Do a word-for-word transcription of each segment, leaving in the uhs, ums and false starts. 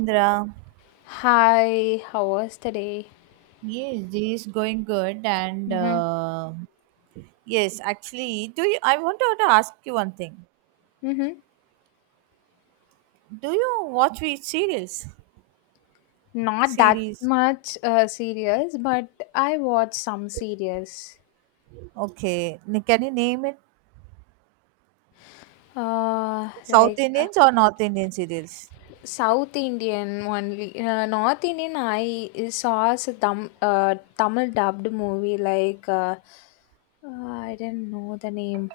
Indra. Hi, how was today? Yes, this is going good. And Mm-hmm. uh, Yes, actually, do you? I wanted to ask you one thing. Mm-hmm. Do you watch which series? Not that Series. much uh, serious, but I watched some series. Okay. N- Can you name it? Uh, South Like Indians or North Indian serials? South Indian only. Uh, North Indian, I saw a Tam, uh, Tamil dubbed movie like uh, uh, I didn't know the name.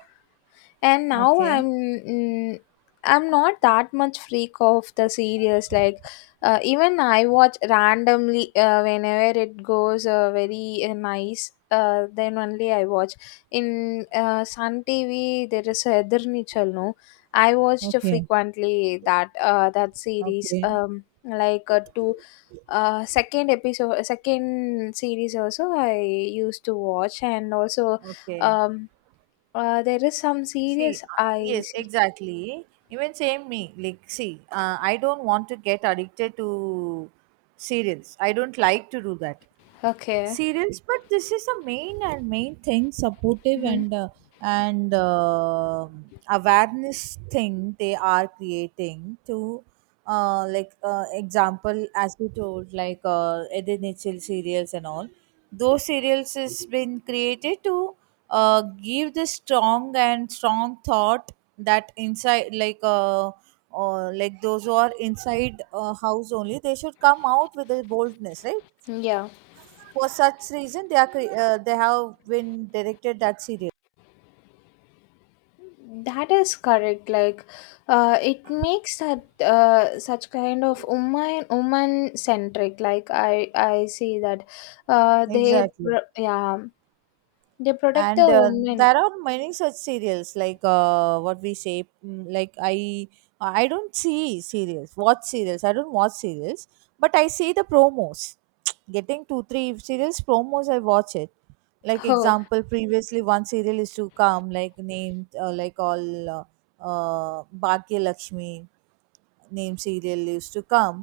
And now I'm Okay. mm, I'm not that much freak of the series. Like uh, even I watch randomly uh, whenever it goes uh, very uh, nice. Uh, then only I watch in uh, Sun T V. There is Edirnichal, no. I watched Okay, frequently that uh, that series okay, um like uh, two uh second episode second series also I used to watch, and also okay. um uh, there is some See, series uh, I yes, see. exactly. Even same me. Like, see, uh, I don't want to get addicted to serials. I don't like to do that. Okay. Serials, but this is the main and main thing supportive, Hmm. and uh, and um awareness thing they are creating to, uh, like, uh, example, as you told, like uh, Edith Mitchell serials and all, those serials has been created to uh, give the strong and strong thought that inside, like uh, uh, like those who are inside a house only, they should come out with a boldness, right? Yeah, For such reason they are cre- uh, they have been directed that serial. that is correct. Like, uh, it makes that uh, such kind of woman woman centric, like I I see that uh, they Exactly. pro- yeah, they protect And the uh, women. there are many such serials, like, uh, what we say? Mm, like, i i don't see serials watch serials i don't watch serials, but I see the promos. Getting two three serials promos, I watch it. Like, oh. example, previously one serial is to come, like named uh, like all uh, uh, Bhagya Lakshmi name serial used to come.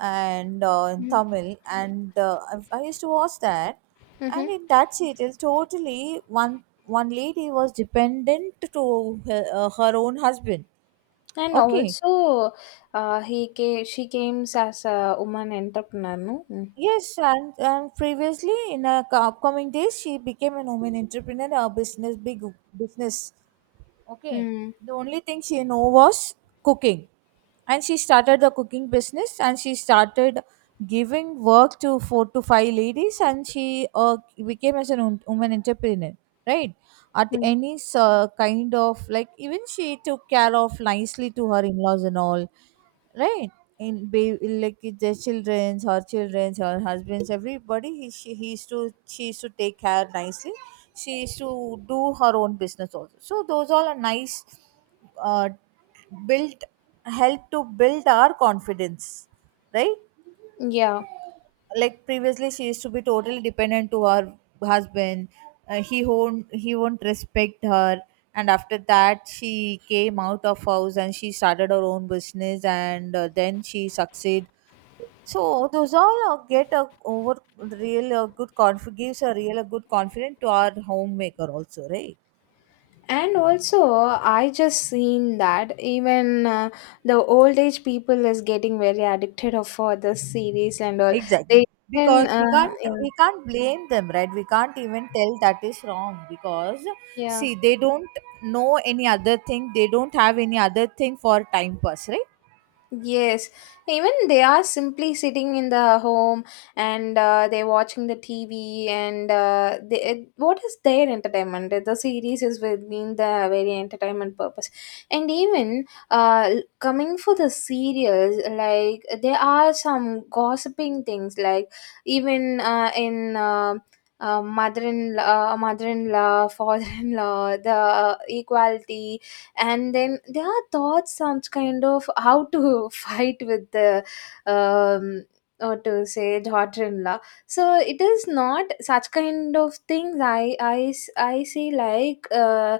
And uh, in Mm-hmm. Tamil. And uh, I, I used to watch that. Hmm. And in that serial totally one one lady was dependent to her, uh, her own husband. And Okay. also, uh, he came, she came as a woman entrepreneur, no? Mm. Yes, and, and previously in a co- upcoming days she became an woman entrepreneur, a business, big business. Okay. Mm. The only thing she knew was cooking. And she started the cooking business, and she started giving work to four to five ladies, and she uh, became as a woman entrepreneur, right? At Mm. any uh, kind of, like, even she took care of nicely to her in laws and all, right? In ba- like, their children's her children's, her husband's, everybody, he, she he used to she used to take care nicely. She used to do her own business also. So those all are nice, uh, built, help to build our confidence, right? Yeah. Like, previously she used to be totally dependent to her husband. Uh, he won't he won't respect her, and after that she came out of house, and she started her own business, and uh, then she succeed. So those all, uh, get a over real uh, good conf gives a real a good confidence to our homemaker also, right? And also, I just seen that even uh, the old age people is getting very addicted of for this series and all. They Exactly. even, Because uh, we can't yeah, we can't blame them, right? We can't even tell that is wrong, because, yeah. see, they don't know any other thing. They don't have any other thing for time pass, right? Yes, even they are simply sitting in the home and uh, they're watching the T V and uh, they, it- what is their entertainment? The series is within the very entertainment purpose. And even uh, l- coming for the serials, like there are some gossiping things, like even uh, in uh, uh, mother-in-law, uh, mother-in-law, father-in-law, the uh, equality, and then there are thoughts, some kind of how to fight with the um or to say daughter-in-law. So it is not such kind of things. I i s- I see, like uh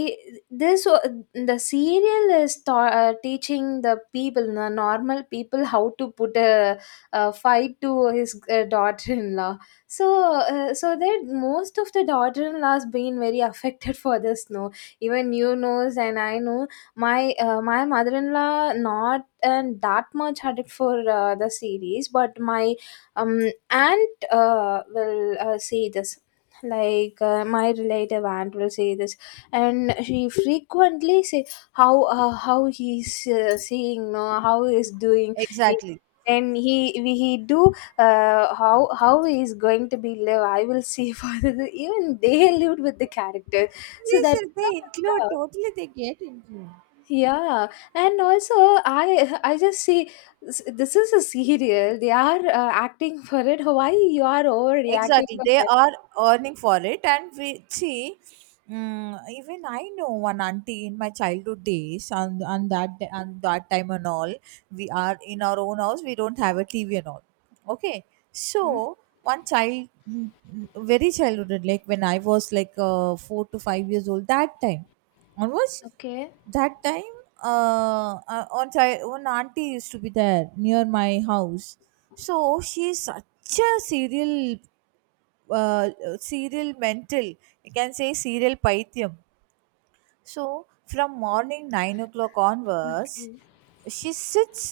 i- this wa- the serial is ta- uh, teaching the people, the normal people, how to put a, a fight to his uh, daughter-in-law. So uh, so that most of the daughter-in-laws been very affected for this, no? Even you knows and I know my uh, my mother-in-law not and that much addict for uh, the series, but my um aunt uh, will uh, see this. Like uh, my relative aunt will say this, and she frequently say, how uh, how he's uh, seeing, no, how he's doing, Exactly. and he he do, uh, how how he is going to be live, I will see for the, even they lived with the characters so Yes, that. sir, they include, totally they get included. Yeah, yeah, and also I I just see s- This is a serial. They are uh, acting for it. Why you are overreacting Exactly, for they that? are earning for it, and we see. Mm even I know one auntie in my childhood days, and and that and that time and all. We are in our own house, we don't have a TV and all. Okay. So, Hmm. one child mm, mm, very childhood, like when I was like, uh, four to five years old, that time onwards. Okay. That time, uh, uh on child one auntie used to be there near my house. So she's such a serial, uh, serial mental, you can say serial pythium. So from morning nine o'clock onwards Mm-hmm. she sits,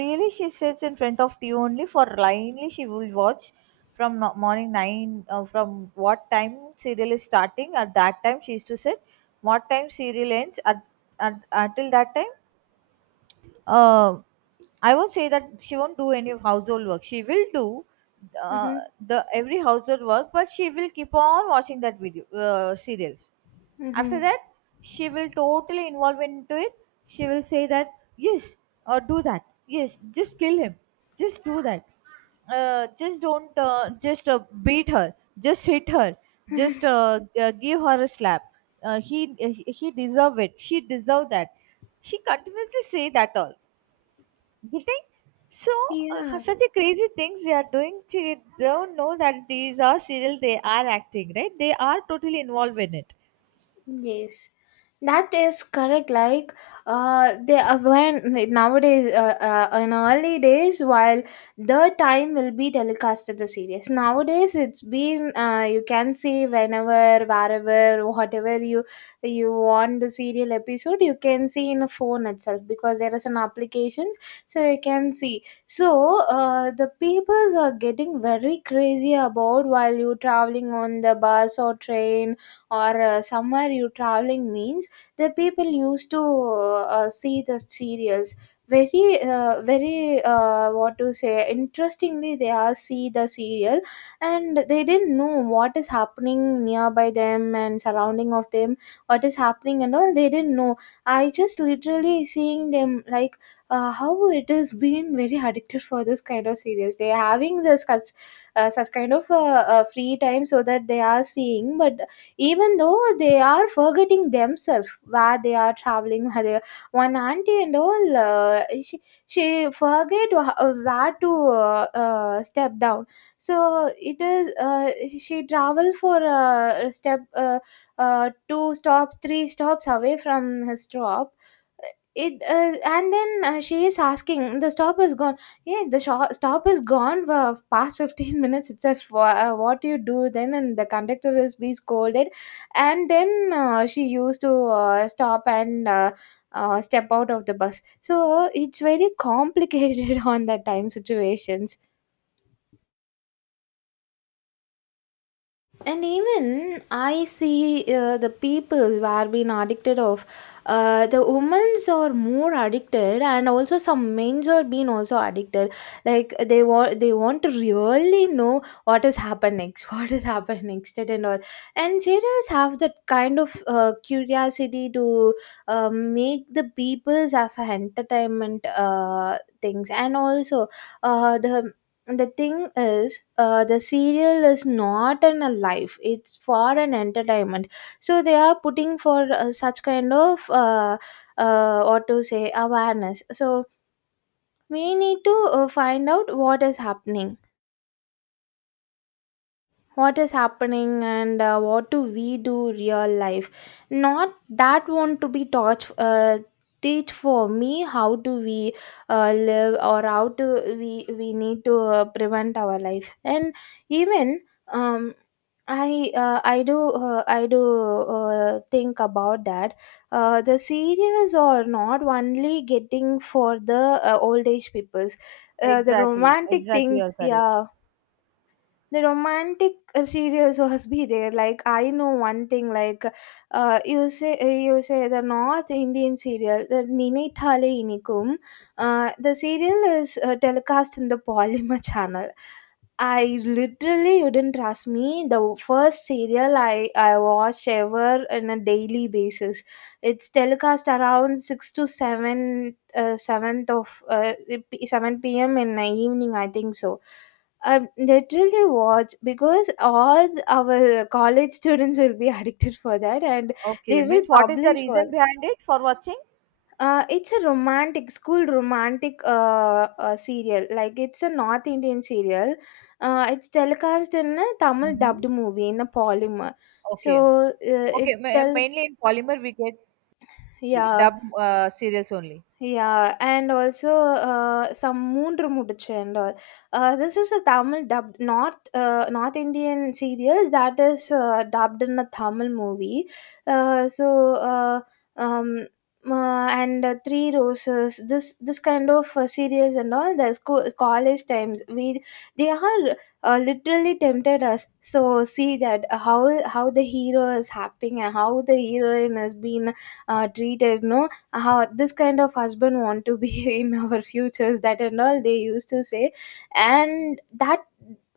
really she sits in front of TV only. For blindly she will watch. From no- morning nine, uh, from what time serial is starting, at that time she used to sit. What time serial ends at, at until that time, uh, I won't say that she won't do any of household work. She will do, uh, Mm-hmm. the every household work, but she will keep on watching that video, uh, serials. After Mm-hmm. that, she will totally involve into it. She will say that, yes, uh, do that. Yes, just kill him. Just do that. Uh, just don't. Uh, just uh, beat her. Just hit her. Just uh, g- uh, give her a slap. Uh, he he he deserve it, she deserve that. She continuously say that all, you. So, uh, Yeah. such a crazy things they are doing. They don't know that these are serial. They are acting, right? They are totally involved in it. Yes, that is correct. Like, uh, they uh, when like, nowadays, uh, uh, in early days, while the time will be telecasted the series. Nowadays, it's been uh, you can see whenever, wherever, whatever you you want the serial episode, you can see in a phone itself because there is an applications, so you can see. So, uh, the peoples are getting very crazy about while you traveling on the bus or train, or uh, somewhere you traveling means the people used to uh, see the serials very, uh, very uh, what to say, interestingly they are see the serial, and they didn't know what is happening nearby them, and surrounding of them, what is happening and all, they didn't know. I just literally seeing them, like uh, how it has been very addicted for this kind of series, they are having this such, uh, such kind of uh, uh, free time, so that they are seeing, but even though they are forgetting themselves where they are traveling. where they- one auntie and all, uh, she, she forget wh- uh, where to uh, uh, step down. So it is uh, she travel for a step, uh, uh, two stops, three stops away from his stop. It, uh, and then uh, she is asking, the stop is gone. Yeah, the sho- stop is gone for past fifteen minutes itself. Wha- uh, what do you do then? And the conductor is be scolded, and then uh, she used to uh, stop and uh, uh, step out of the bus. So it's very complicated on that time situations. And even I see uh, the people were being addicted of. Uh, the women's are more addicted, and also some men's are being also addicted, like they want they want to really know what has happened next, what has happened next and all. And serials have that kind of uh, curiosity to uh, make the people's as a entertainment uh, things. And also, uh, the and the thing is, uh, the serial is not an a life, it's for an entertainment. So they are putting for uh, such kind of uh, uh, what to say awareness. So we need to uh, find out what is happening, what is happening, and uh, what do we do real life, not that want to be taught. Uh, teach for me, how do we uh, live, or how to, we we need to uh, prevent our life. And even, um I uh, I do uh, I do uh, think about that. Uh, the series are not only getting for the uh, old age peoples. Uh, the Exactly, romantic exactly, things, you're correct. yeah, the romantic uh, serials was be there. Like I know one thing, like uh, you say uh, you say the North Indian serial, the ninithale inikum, uh, the serial is uh, telecast in the Polymer channel. I literally, you didn't trust me. The first serial I I watched ever on a daily basis. It's telecast around six to seven, uh, seventh of uh, seven p m in the evening, I think so. Um, literally watch because all th- our college students will be addicted for that, and they Okay, will means what is the publish reason for behind it for watching? uh, it's a romantic, school romantic, uh, uh, serial. Like, it's a North Indian serial, uh, it's telecast in a Tamil dubbed Hmm. movie in a Polymer. So, Okay, uh, it okay, ma- tell. mainly in polymer we get Yeah. dub, uh, serials only. Yeah, and also, uh, some மூன்று முடிச்சு and all. Uh, this is a Tamil dubbed North uh, North Indian series that is uh, dubbed in a Tamil movie. Uh, so, uh, um, uh, and uh, Three Roses, this this kind of uh, series, and all the school college times we, they are uh, literally tempted us. So, see that how how the hero is acting, and how the heroine has been uh, treated, no, how this kind of husband want to be in our futures, that and all they used to say, and that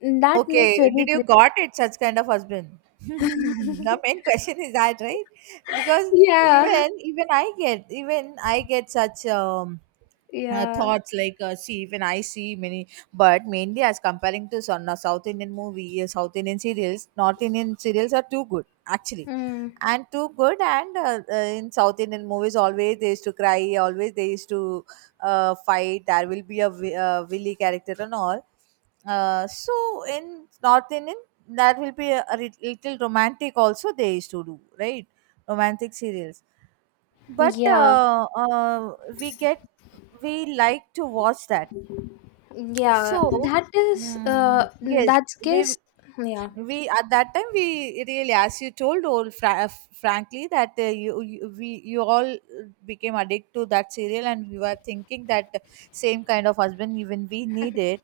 that makes Okay, very did you got it such kind of husband? great. The main question is that, right? Because Yeah. even even I get even I get such um, uh, Yeah. thoughts, like, uh, see, even I see many. But mainly as comparing to some, uh, South Indian movie, uh, South Indian serials, North Indian serials are too good actually, Mm. and too good. And uh, uh, in South Indian movies, always they used to cry, always they used to uh, fight. There will be a vi- uh, Willy character and all. Uh, so in North Indian, that will be a, a lit- little romantic. Also, they used to do, right? Romantic serials, but Yeah, uh, uh, we get we like to watch that. yeah, So, that is, mm, uh yes, that's we case. Yeah, we at that time we really, as you told, all fra- uh, frankly, that uh, you, you we you all became addicted to that serial, and we were thinking that same kind of husband even we needed,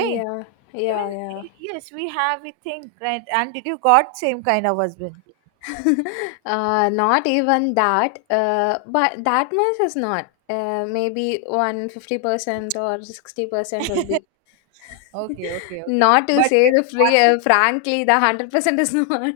right? yeah, Even, yeah. yes, we have. We think, right. And did you got same kind of husband? Uh not even that, uh but that much is not, uh, maybe one hundred fifty percent or sixty percent will be. Okay, okay, okay. Not to But say uh, the one free, uh, thing, frankly, the one hundred percent is not.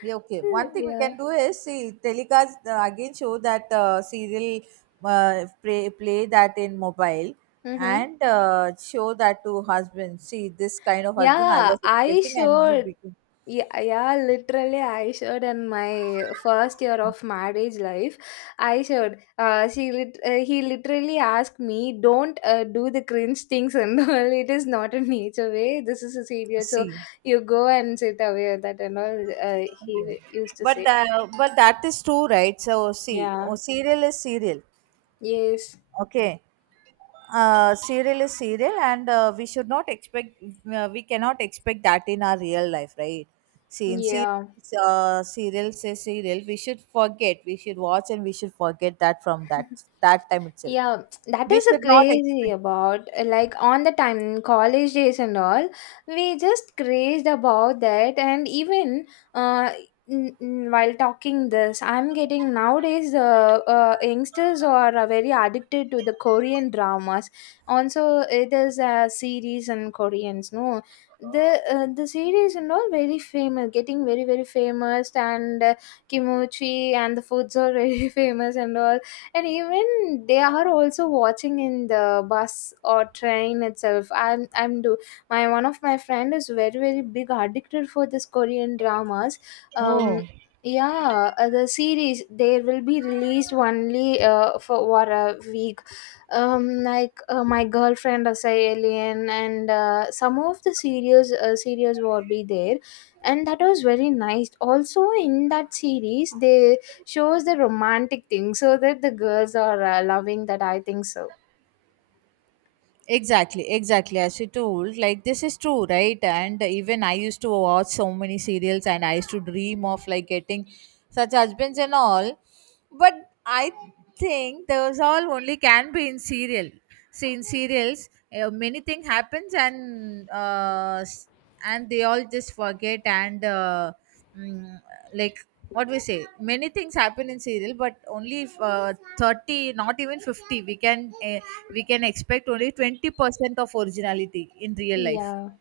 yeah, okay, one thing we Yeah. can do is, see, telecast, uh, again show that, uh, serial, uh, play, play that in mobile, Mm-hmm. and uh, show that to husband. See, this kind of husband I Yeah, was I expecting, and you showed. became. Yeah, yeah, literally, I showed in my first year of marriage life. I showed. Uh, she lit- uh, he literally asked me, "Don't uh, do the cringe things and all. It is not a nature way. This is a serious. So See. you go and sit away that and all." Uh, yeah. He used to But say. uh, but that is true, right? So see, oh, Yeah. serial is serial. Yes. Okay, uh, serial is serial, and uh, we should not expect, uh, we cannot expect that in our real life, right? See, in Yeah. serials, uh, serials is serial, we should forget, we should watch and we should forget that from that that time itself. Yeah, that We is a should not crazy expect. about, uh, like on the time in college days and all, we just crazed about that. And even, uh n- n- while talking this, I'm getting nowadays the uh, youngsters are uh, very addicted to the Korean dramas. Also, it is a series in Koreans, no? The uh, the series and all very famous, getting very very famous, and uh, kimchi and the foods are very famous and all. And even they are also watching in the bus or train itself. I'm i'm do, my one of my friend is very very big addicted for this Korean dramas. um Oh. yeah, uh, the series, they will be released only uh, for what a week. Um like uh, my girlfriend as a alien, and uh, some of the series uh, series will be there, and that was very nice. Also, in that series they shows the romantic thing, so that the girls are uh, loving that, I think so. Exactly, exactly. As you told, like, this is true, right? And even I used to watch so many serials, and I used to dream of, like, getting such husbands and all. But I think those all only can be in serial. See, in serials, uh, many thing happens, and uh, s- and they all just forget, and uh, mm, like what we say? Many things happen in serial, but only if, uh, thirty, not even fifty, we can, uh, we can expect only twenty percent of originality in real life. Yeah.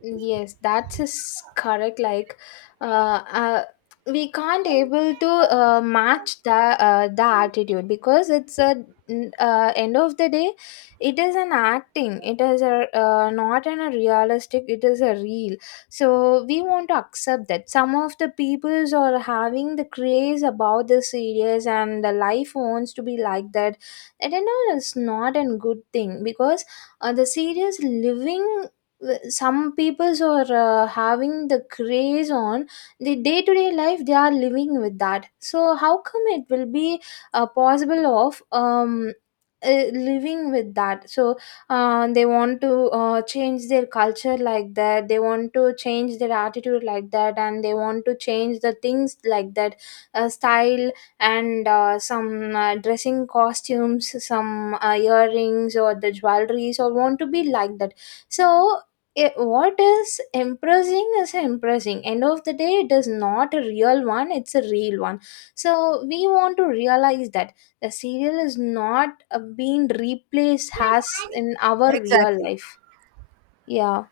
Yes, that is correct. Like, uh, uh, we can't able to uh, match the uh, the attitude, because it's a n- uh, end of the day, it is an acting. It is a uh, not an a realistic. It is a real. So we want to accept that some of the peoples are having the craze about the series, and the life wants to be like that. And you know, it's not a good thing because uh, the series living, w- some peoples are uh, having the craze on the day to day life, they are living with that, so how come it will be uh, possible of um uh, living with that. So uh, they want to uh, change their culture like that, they want to change their attitude like that, and they want to change the things like that, uh, style, and uh, some uh, dressing costumes, some uh, earrings or the jewelries, or want to be like that. So it, what is impressing is impressing. End of the day, it is not a real one, it's a real one. So we want to realize that the serial is not uh, being replaced as in our real Exactly. life. Yeah.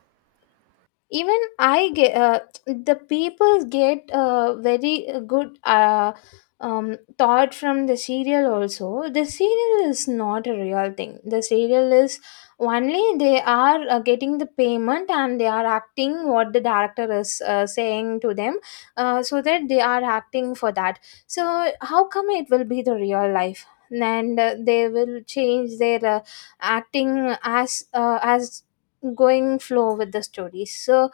Even I get uh, the people get uh, very uh, good uh, um, thought from the serial also. The serial is not a real thing, the serial is only they are uh, getting the payment, and they are acting what the director is uh, saying to them, uh, so that they are acting for that. So how come it will be the real life? And uh, they will change their uh, acting as uh, as going flow with the stories. So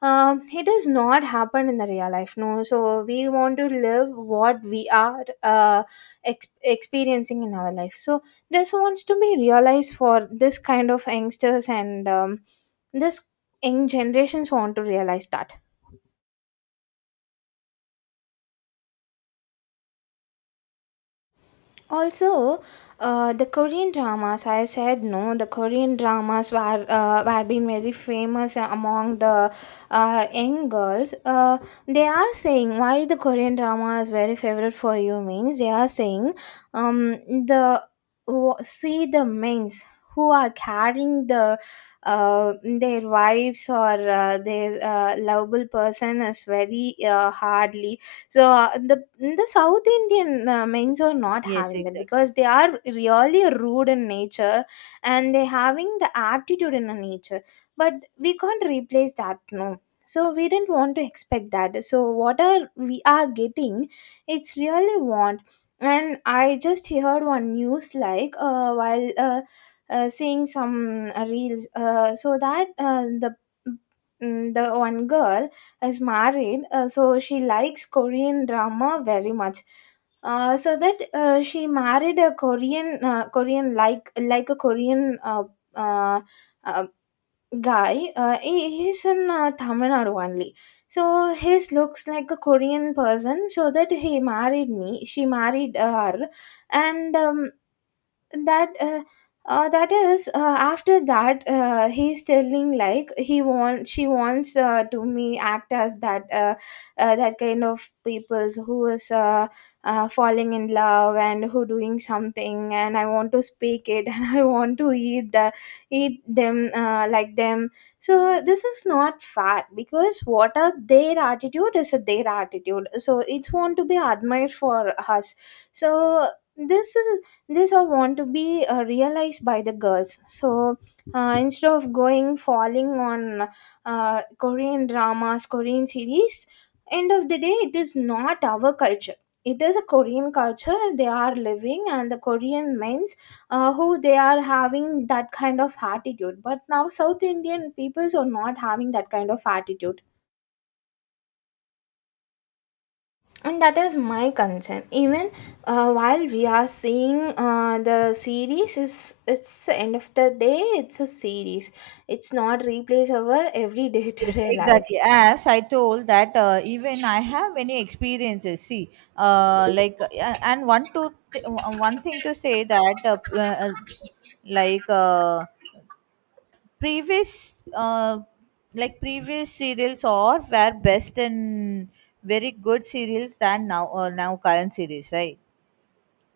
um, it does not happen in the real life, no, so we want to live what we are uh, ex- experiencing in our life. So this wants to be realized for this kind of youngsters, and um, this young generations want to realize that. Also, uh, the Korean dramas, I said no, the Korean dramas were, uh, were being very famous among the uh, young girls. Uh, they are saying, why the Korean drama is very favorite for you, means they are saying um, the, wa- see, the men's who are carrying the uh, their wives or uh, their uh, lovable person is very uh, hardly. So uh, the the south indian uh, men's are not Yes, having that exactly. because they are really rude in nature, and they having the aptitude in a nature. But we can't replace that, no, so we didn't want to expect that, so what are we are getting, it's really want. And I just heard one news, like uh, while uh, uh, seeing some uh, reels, uh, so that uh, the mm, the one girl is married, uh, so she likes Korean drama very much. Uh, so that uh, she married a Korean, uh, Korean like like a Korean uh, uh, uh, guy. Uh, he, he's in uh, Tamil Nadu only. So his looks like a Korean person. So that he married me. She married uh, her. And um, that uh, uh, that is uh, after that uh, he's telling like he wants she wants uh, to me act as that uh, uh, that kind of peoples who is uh, uh, falling in love and who doing something, and I want to speak it and I want to eat that eat them, uh, like them. So this is not fair because what are their attitude is their attitude, so it's want to be admired for us. So this is, this all want to be uh, realized by the girls, so uh, instead of going falling on uh, Korean dramas, Korean series, end of the day it is not our culture. It is a Korean culture they are living, and the Korean men's, uh, who they are having that kind of attitude, but now south indian peoples are not having that kind of attitude. And that is my concern, even uh, while we are seeing uh, the series, is it's the end of the day it's a series. It's not replace our every Yes, day-to-day life. exactly. As I told that, uh, even I have many experiences. See, uh, like, uh, and one to th- one thing to say, that, uh, uh, like. Uh, previous uh, like previous serials or were best and very good serials than now or now current series, right?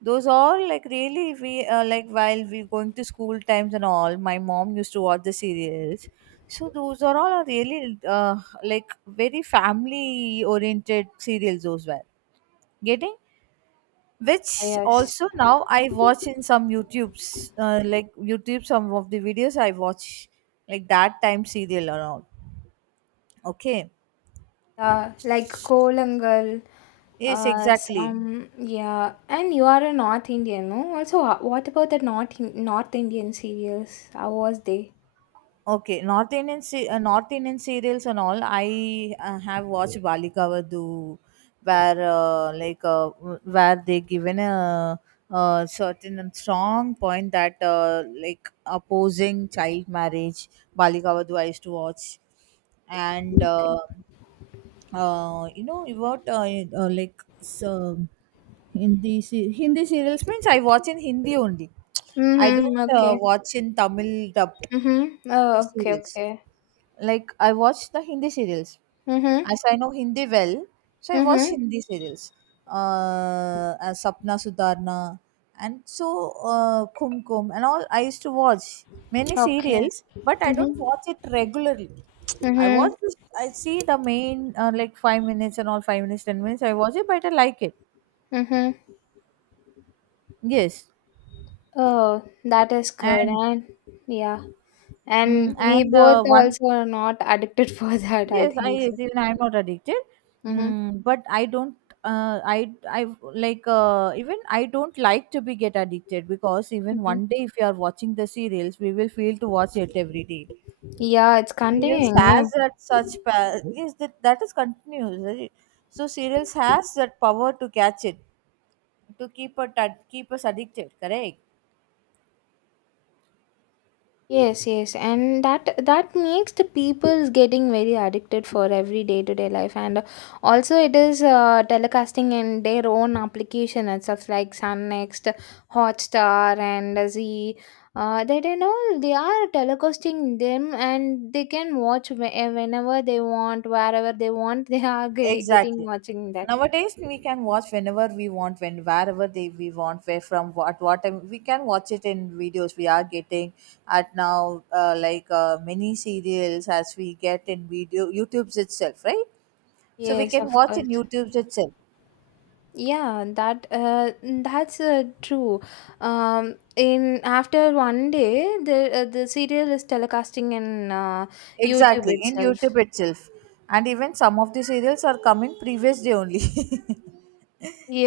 Those all, like, really we, uh, like while we going to school times and all, my mom used to watch the serials. So those are all are really, uh, like, very family oriented serials those were getting, which Yes. also now I watch in some YouTube's, uh, like YouTube, some of the videos I watch, like that time serial or all. Okay. Uh, like Kolangal. Yes, uh, exactly. Some, yeah, and you are a North Indian, no? Also, uh, what about the North In- North Indian serials? How was they? Okay, North Indian se- uh, North Indian serials and all. I uh, have watched Balika Vadhu, where uh, like uh, w- where they given a, a certain and strong point that, uh, like, opposing child marriage. Balika Vadhu I used to watch, and Okay. uh, uh, you know what, uh, uh, like so Hindi se- Hindi serials means I watch in Hindi only. I Mhm. don't uh, Okay. watch in Tamil dubbed Mhm. Oh, okay, serials, okay. like I watch the Hindi serials. Mhm. As I know Hindi well, so I watch Mhm. Hindi serials. Uh, as Sapna Sudarna and so, uh, Kum Kum and all. I used to watch many Okay. serials, but I don't Mhm. watch it regularly. I Mhm. watch this. I see the main, uh, like, five minutes and all, five minutes, ten minutes. I watch it, but I like it. Mhm. Yes, Oh, that is good. and And yeah. mm, And we and both uh, one also are not addicted for that, I yes, I think so. yes, even I'm not addicted. Mhm. Mm, but I don't, uh, I I like uh, even I don't like to be get addicted, because even Mhm. one day if you are watching the serials, we will feel to watch it every day. Yeah, it's Serials continuing, no? has that such, pa- yes, that, that is continuous, right? So serials has that power to catch it, to keep it ad- keep us addicted. Correct. Yes, yes, and that that makes the people's getting very addicted for every day to day life, and also it is uh, telecasting in their own application and stuff like Sun Next, Hotstar, and Z. Uh, that and all they are telecasting them, and they can watch whe- eh, whenever they want, wherever they want. They are ge- getting Exactly. watching that. Nowadays, we can watch whenever we want, when wherever they we want, where from what what time we can watch it in videos. We are getting at now, uh, like uh, many serials as we get in video YouTube's itself, right? So we Yes, can of watch in course. YouTube's itself. Yeah, that uh, that's uh, true. Um, in after one day, the uh, the serial is telecasting in uh, YouTube Exactly in itself. YouTube itself, and even some of the serials are coming previous day only.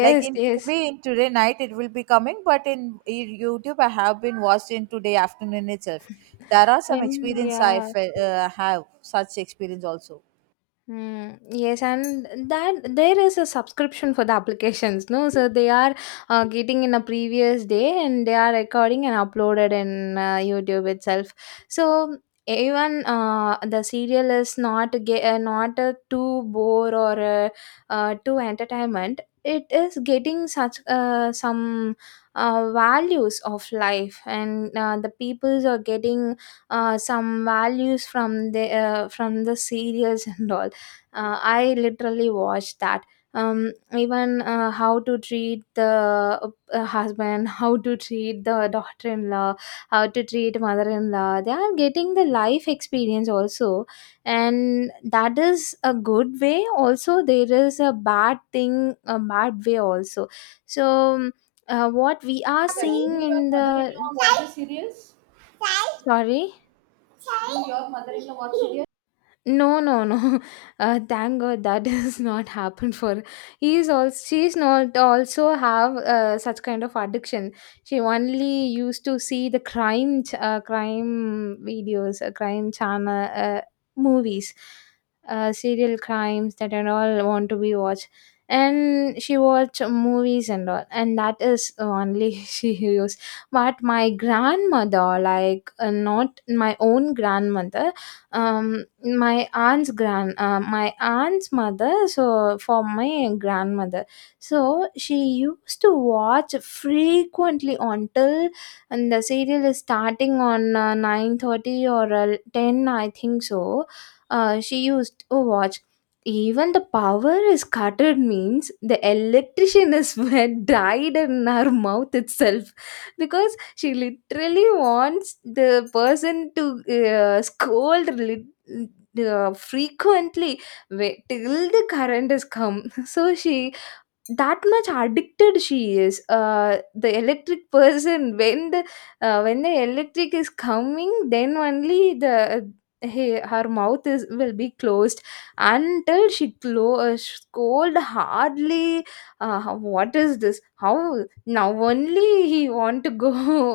Like in yes, T V in today night it will be coming, but in in YouTube I have been watched in today afternoon itself. There are some and experience I yeah. fe- uh, have such experience also. Mm, yes, and that there is a subscription for the applications, no? So they are uh, getting in a previous day, and they are recording and uploaded in uh, YouTube itself. So even uh, the serial is not ge- uh, not uh, too bore or uh, uh, too entertainment. It is getting such uh, some uh, values of life, and uh, the peoples are getting uh, some values from the uh, from the serials and all. uh, I literally watched that. Um, even uh, how to treat the uh, husband, how to treat the daughter-in-law, how to treat mother-in-law, they are getting the life experience also. And that is a good way also, there is a bad thing, a bad way also. So um, uh, what we are Do seeing your in the. mother-in-law watch the series? Sorry. Do your mother-in-law watch series? No, no, no. Uh, thank God that has not happened for. He is also, she's not also have uh, such kind of addiction. She only used to see the crime ch- uh, crime videos, uh, crime channel, uh, movies, uh, serial crimes, that and all want to be watched. And she watch movies and all, and that is only she used. But my grandmother, like uh, not my own grandmother, um my aunt's grand uh, my aunt's mother, so for my grandmother, so she used to watch frequently, until. And the serial is starting on uh, nine thirty or uh, ten, I think so. Uh, she used to watch. Even the power is cutted means, the electrician is were died in her mouth itself, because she literally wants the person to uh, scold, lit- uh, frequently, wait till the current is come. So she, that much addicted she is, uh, the electric person. When the uh, when the electric is coming, then only the, uh, he, her mouth is will be closed, until she clo- uh, scold hardly, uh, how- what is this, how now only he want to go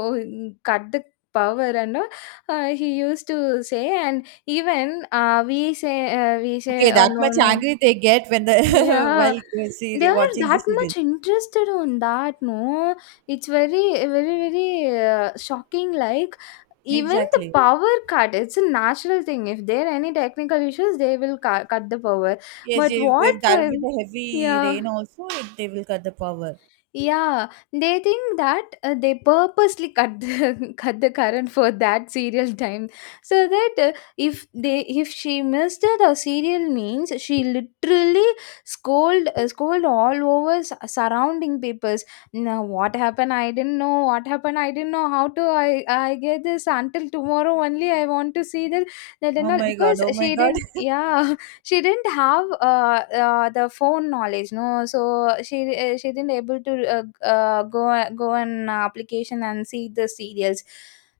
cut the power and all. Uh, he used to say, and even uh, we say uh, we say, Okay, uh, that no, much no. angry they get when the Yeah, while they see, are watching the that serial. much interested on that, no? It's very, very, very uh, shocking. Like, even the Exactly. power cut, it's a natural thing. If there are any technical issues, they will cut, cut the power. Yes, But if what if there will for? be the heavy Yeah. rain also, it, they will cut the power. Yeah, they think that uh, they purposely cut the cut the current for that serial time, so that uh, if they if she missed it or serial means, she literally scold uh, scold all over s- surrounding papers. Now what happened? I didn't know what happened. I didn't know how to. I I get this until tomorrow only. I want to see that, that and Oh all my god! because Oh my she god! didn't. Yeah, she didn't have uh, uh, the phone knowledge, no, so she uh, she didn't able to uh, uh, go go on application and see the serials.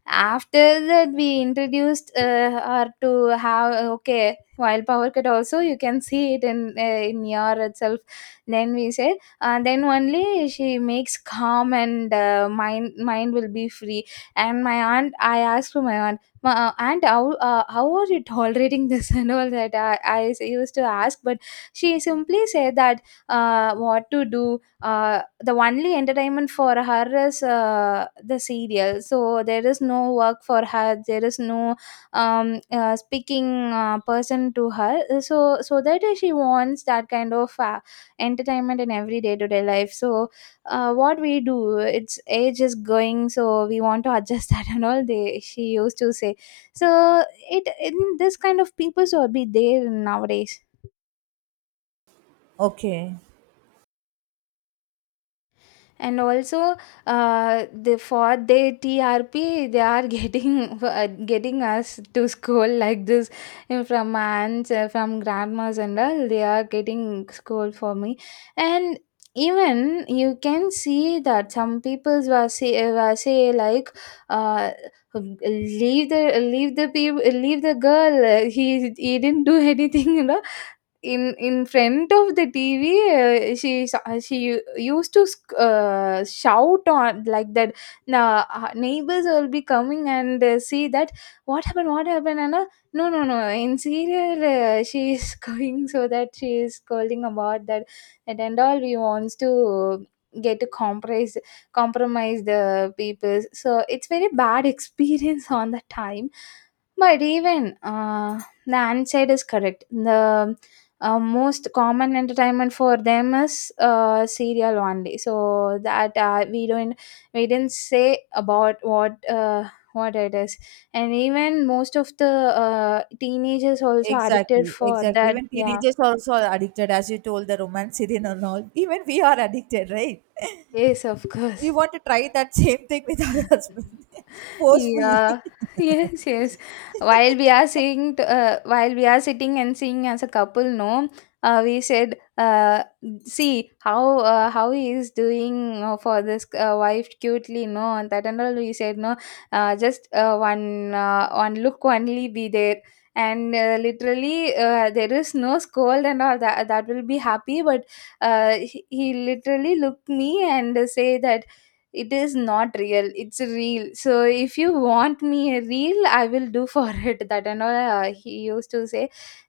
After that, we introduced uh, her to have, okay, while power cut also, you can see it in uh, in your itself, then we said, uh, then only she makes calm, and uh, mind mind will be free. And my aunt, I asked to my aunt, Ma- uh, and how uh, how are you tolerating this, and all that I, I s- used to ask. But she simply said that uh, what to do, uh, the only entertainment for her is uh, the serial, so there is no work for her, there is no um, uh, speaking uh, person to her, so so that she wants that kind of uh, entertainment in every day-to-day life, so uh, what we do, it's age is going, so we want to adjust that and all, they, she used to say. So it, in this kind of people will be there nowadays. Okay. And also uh, the, for their TRP, they are getting uh, getting us to school like this, and from aunts, uh, from grandmas and all, they are getting school for me. And even you can see that some people were say, were say like, uh, leave the leave the people leave the girl, uh, he he didn't do anything you know in In front of the T V, uh, she sa- she u- used to sc- uh, shout on like that. Now neighbors will be coming and uh, see that, what happened, what happened, and uh, no, no, no. In serial, uh, she is going, so that she is calling about that, that and all. We wants to get to compromise compromise the people. So it's very bad experience on the time. But even uh, the answer is correct. The uh, most common entertainment for them is uh, serial only, so that uh, we don't we didn't say about what, uh, what it is. And even most of the uh, teenagers also addicted Exactly, for exactly. that, Even yeah. teenagers are also addicted, as you told, the romanticity and all. Even we are addicted, right? Yes, of We course. want to try that same thing with our husband forcefully. Yeah. Yes, yes. While we are seeing, t- uh, while we are sitting and seeing as a couple, no, uh, we said, uh, see how, uh, how he is doing uh, for this uh, wife cutely, no, and that and all. We said, no, uh, just uh, one uh, one look only be there, and uh, literally uh, there is no scold and all that. That will be happy, but uh, he, he literally looked me and say that, it is not real, it's a real, so if you want me a real, I will do for it, that and all. Uh, he used to say,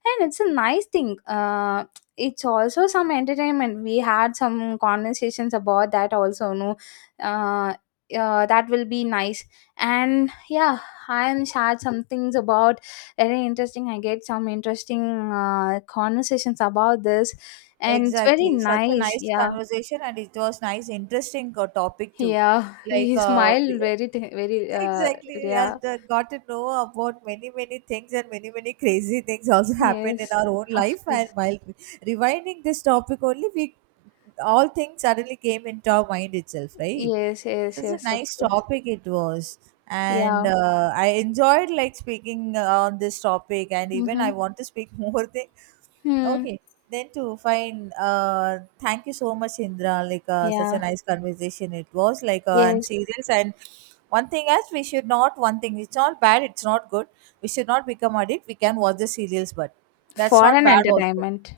and it's a nice thing. Uh, it's also some entertainment. We had some conversations about that also, no. uh, uh, that will be nice. And yeah, I am shared some things about. Very interesting, I get some interesting uh, conversations about this, and it's very Exactly. Such a nice, nice yeah. conversation, and it was nice, interesting uh, topic too. Yeah, Like, we uh, smile we- very, t- very, uh, Exactly. As yeah. the got to know about many, many things and many, many crazy things also happened in Yes, our own of life. And course. while rewinding this topic only, we all things suddenly came into our mind itself, right? Yes, yes, Such a yes, of nice course. topic it was. And Yeah, uh, I enjoyed like speaking, uh, on this topic, and even mm-hmm. I want to speak more thing. Hmm. Okay, then to find. Uh, thank you so much, Indra. Like, uh, such a Yeah, nice conversation it was. Like, uh, and yes, serious, and one thing as we should not. One thing it's not bad. It's not good. We should not become addict. We can watch the serials, but that's for not an bad also. entertainment.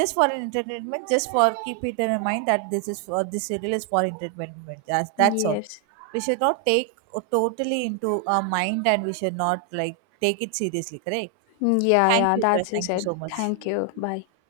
Just for an entertainment. Just for keep it in mind that this is for this serial is for entertainment. That's that's all. Yes. We should not take totally into our mind, and we should not, like, take it seriously. Correct. Mm, yeah, Thank yeah, you, Indra. that's Thank you it. so much. Thank you. Bye.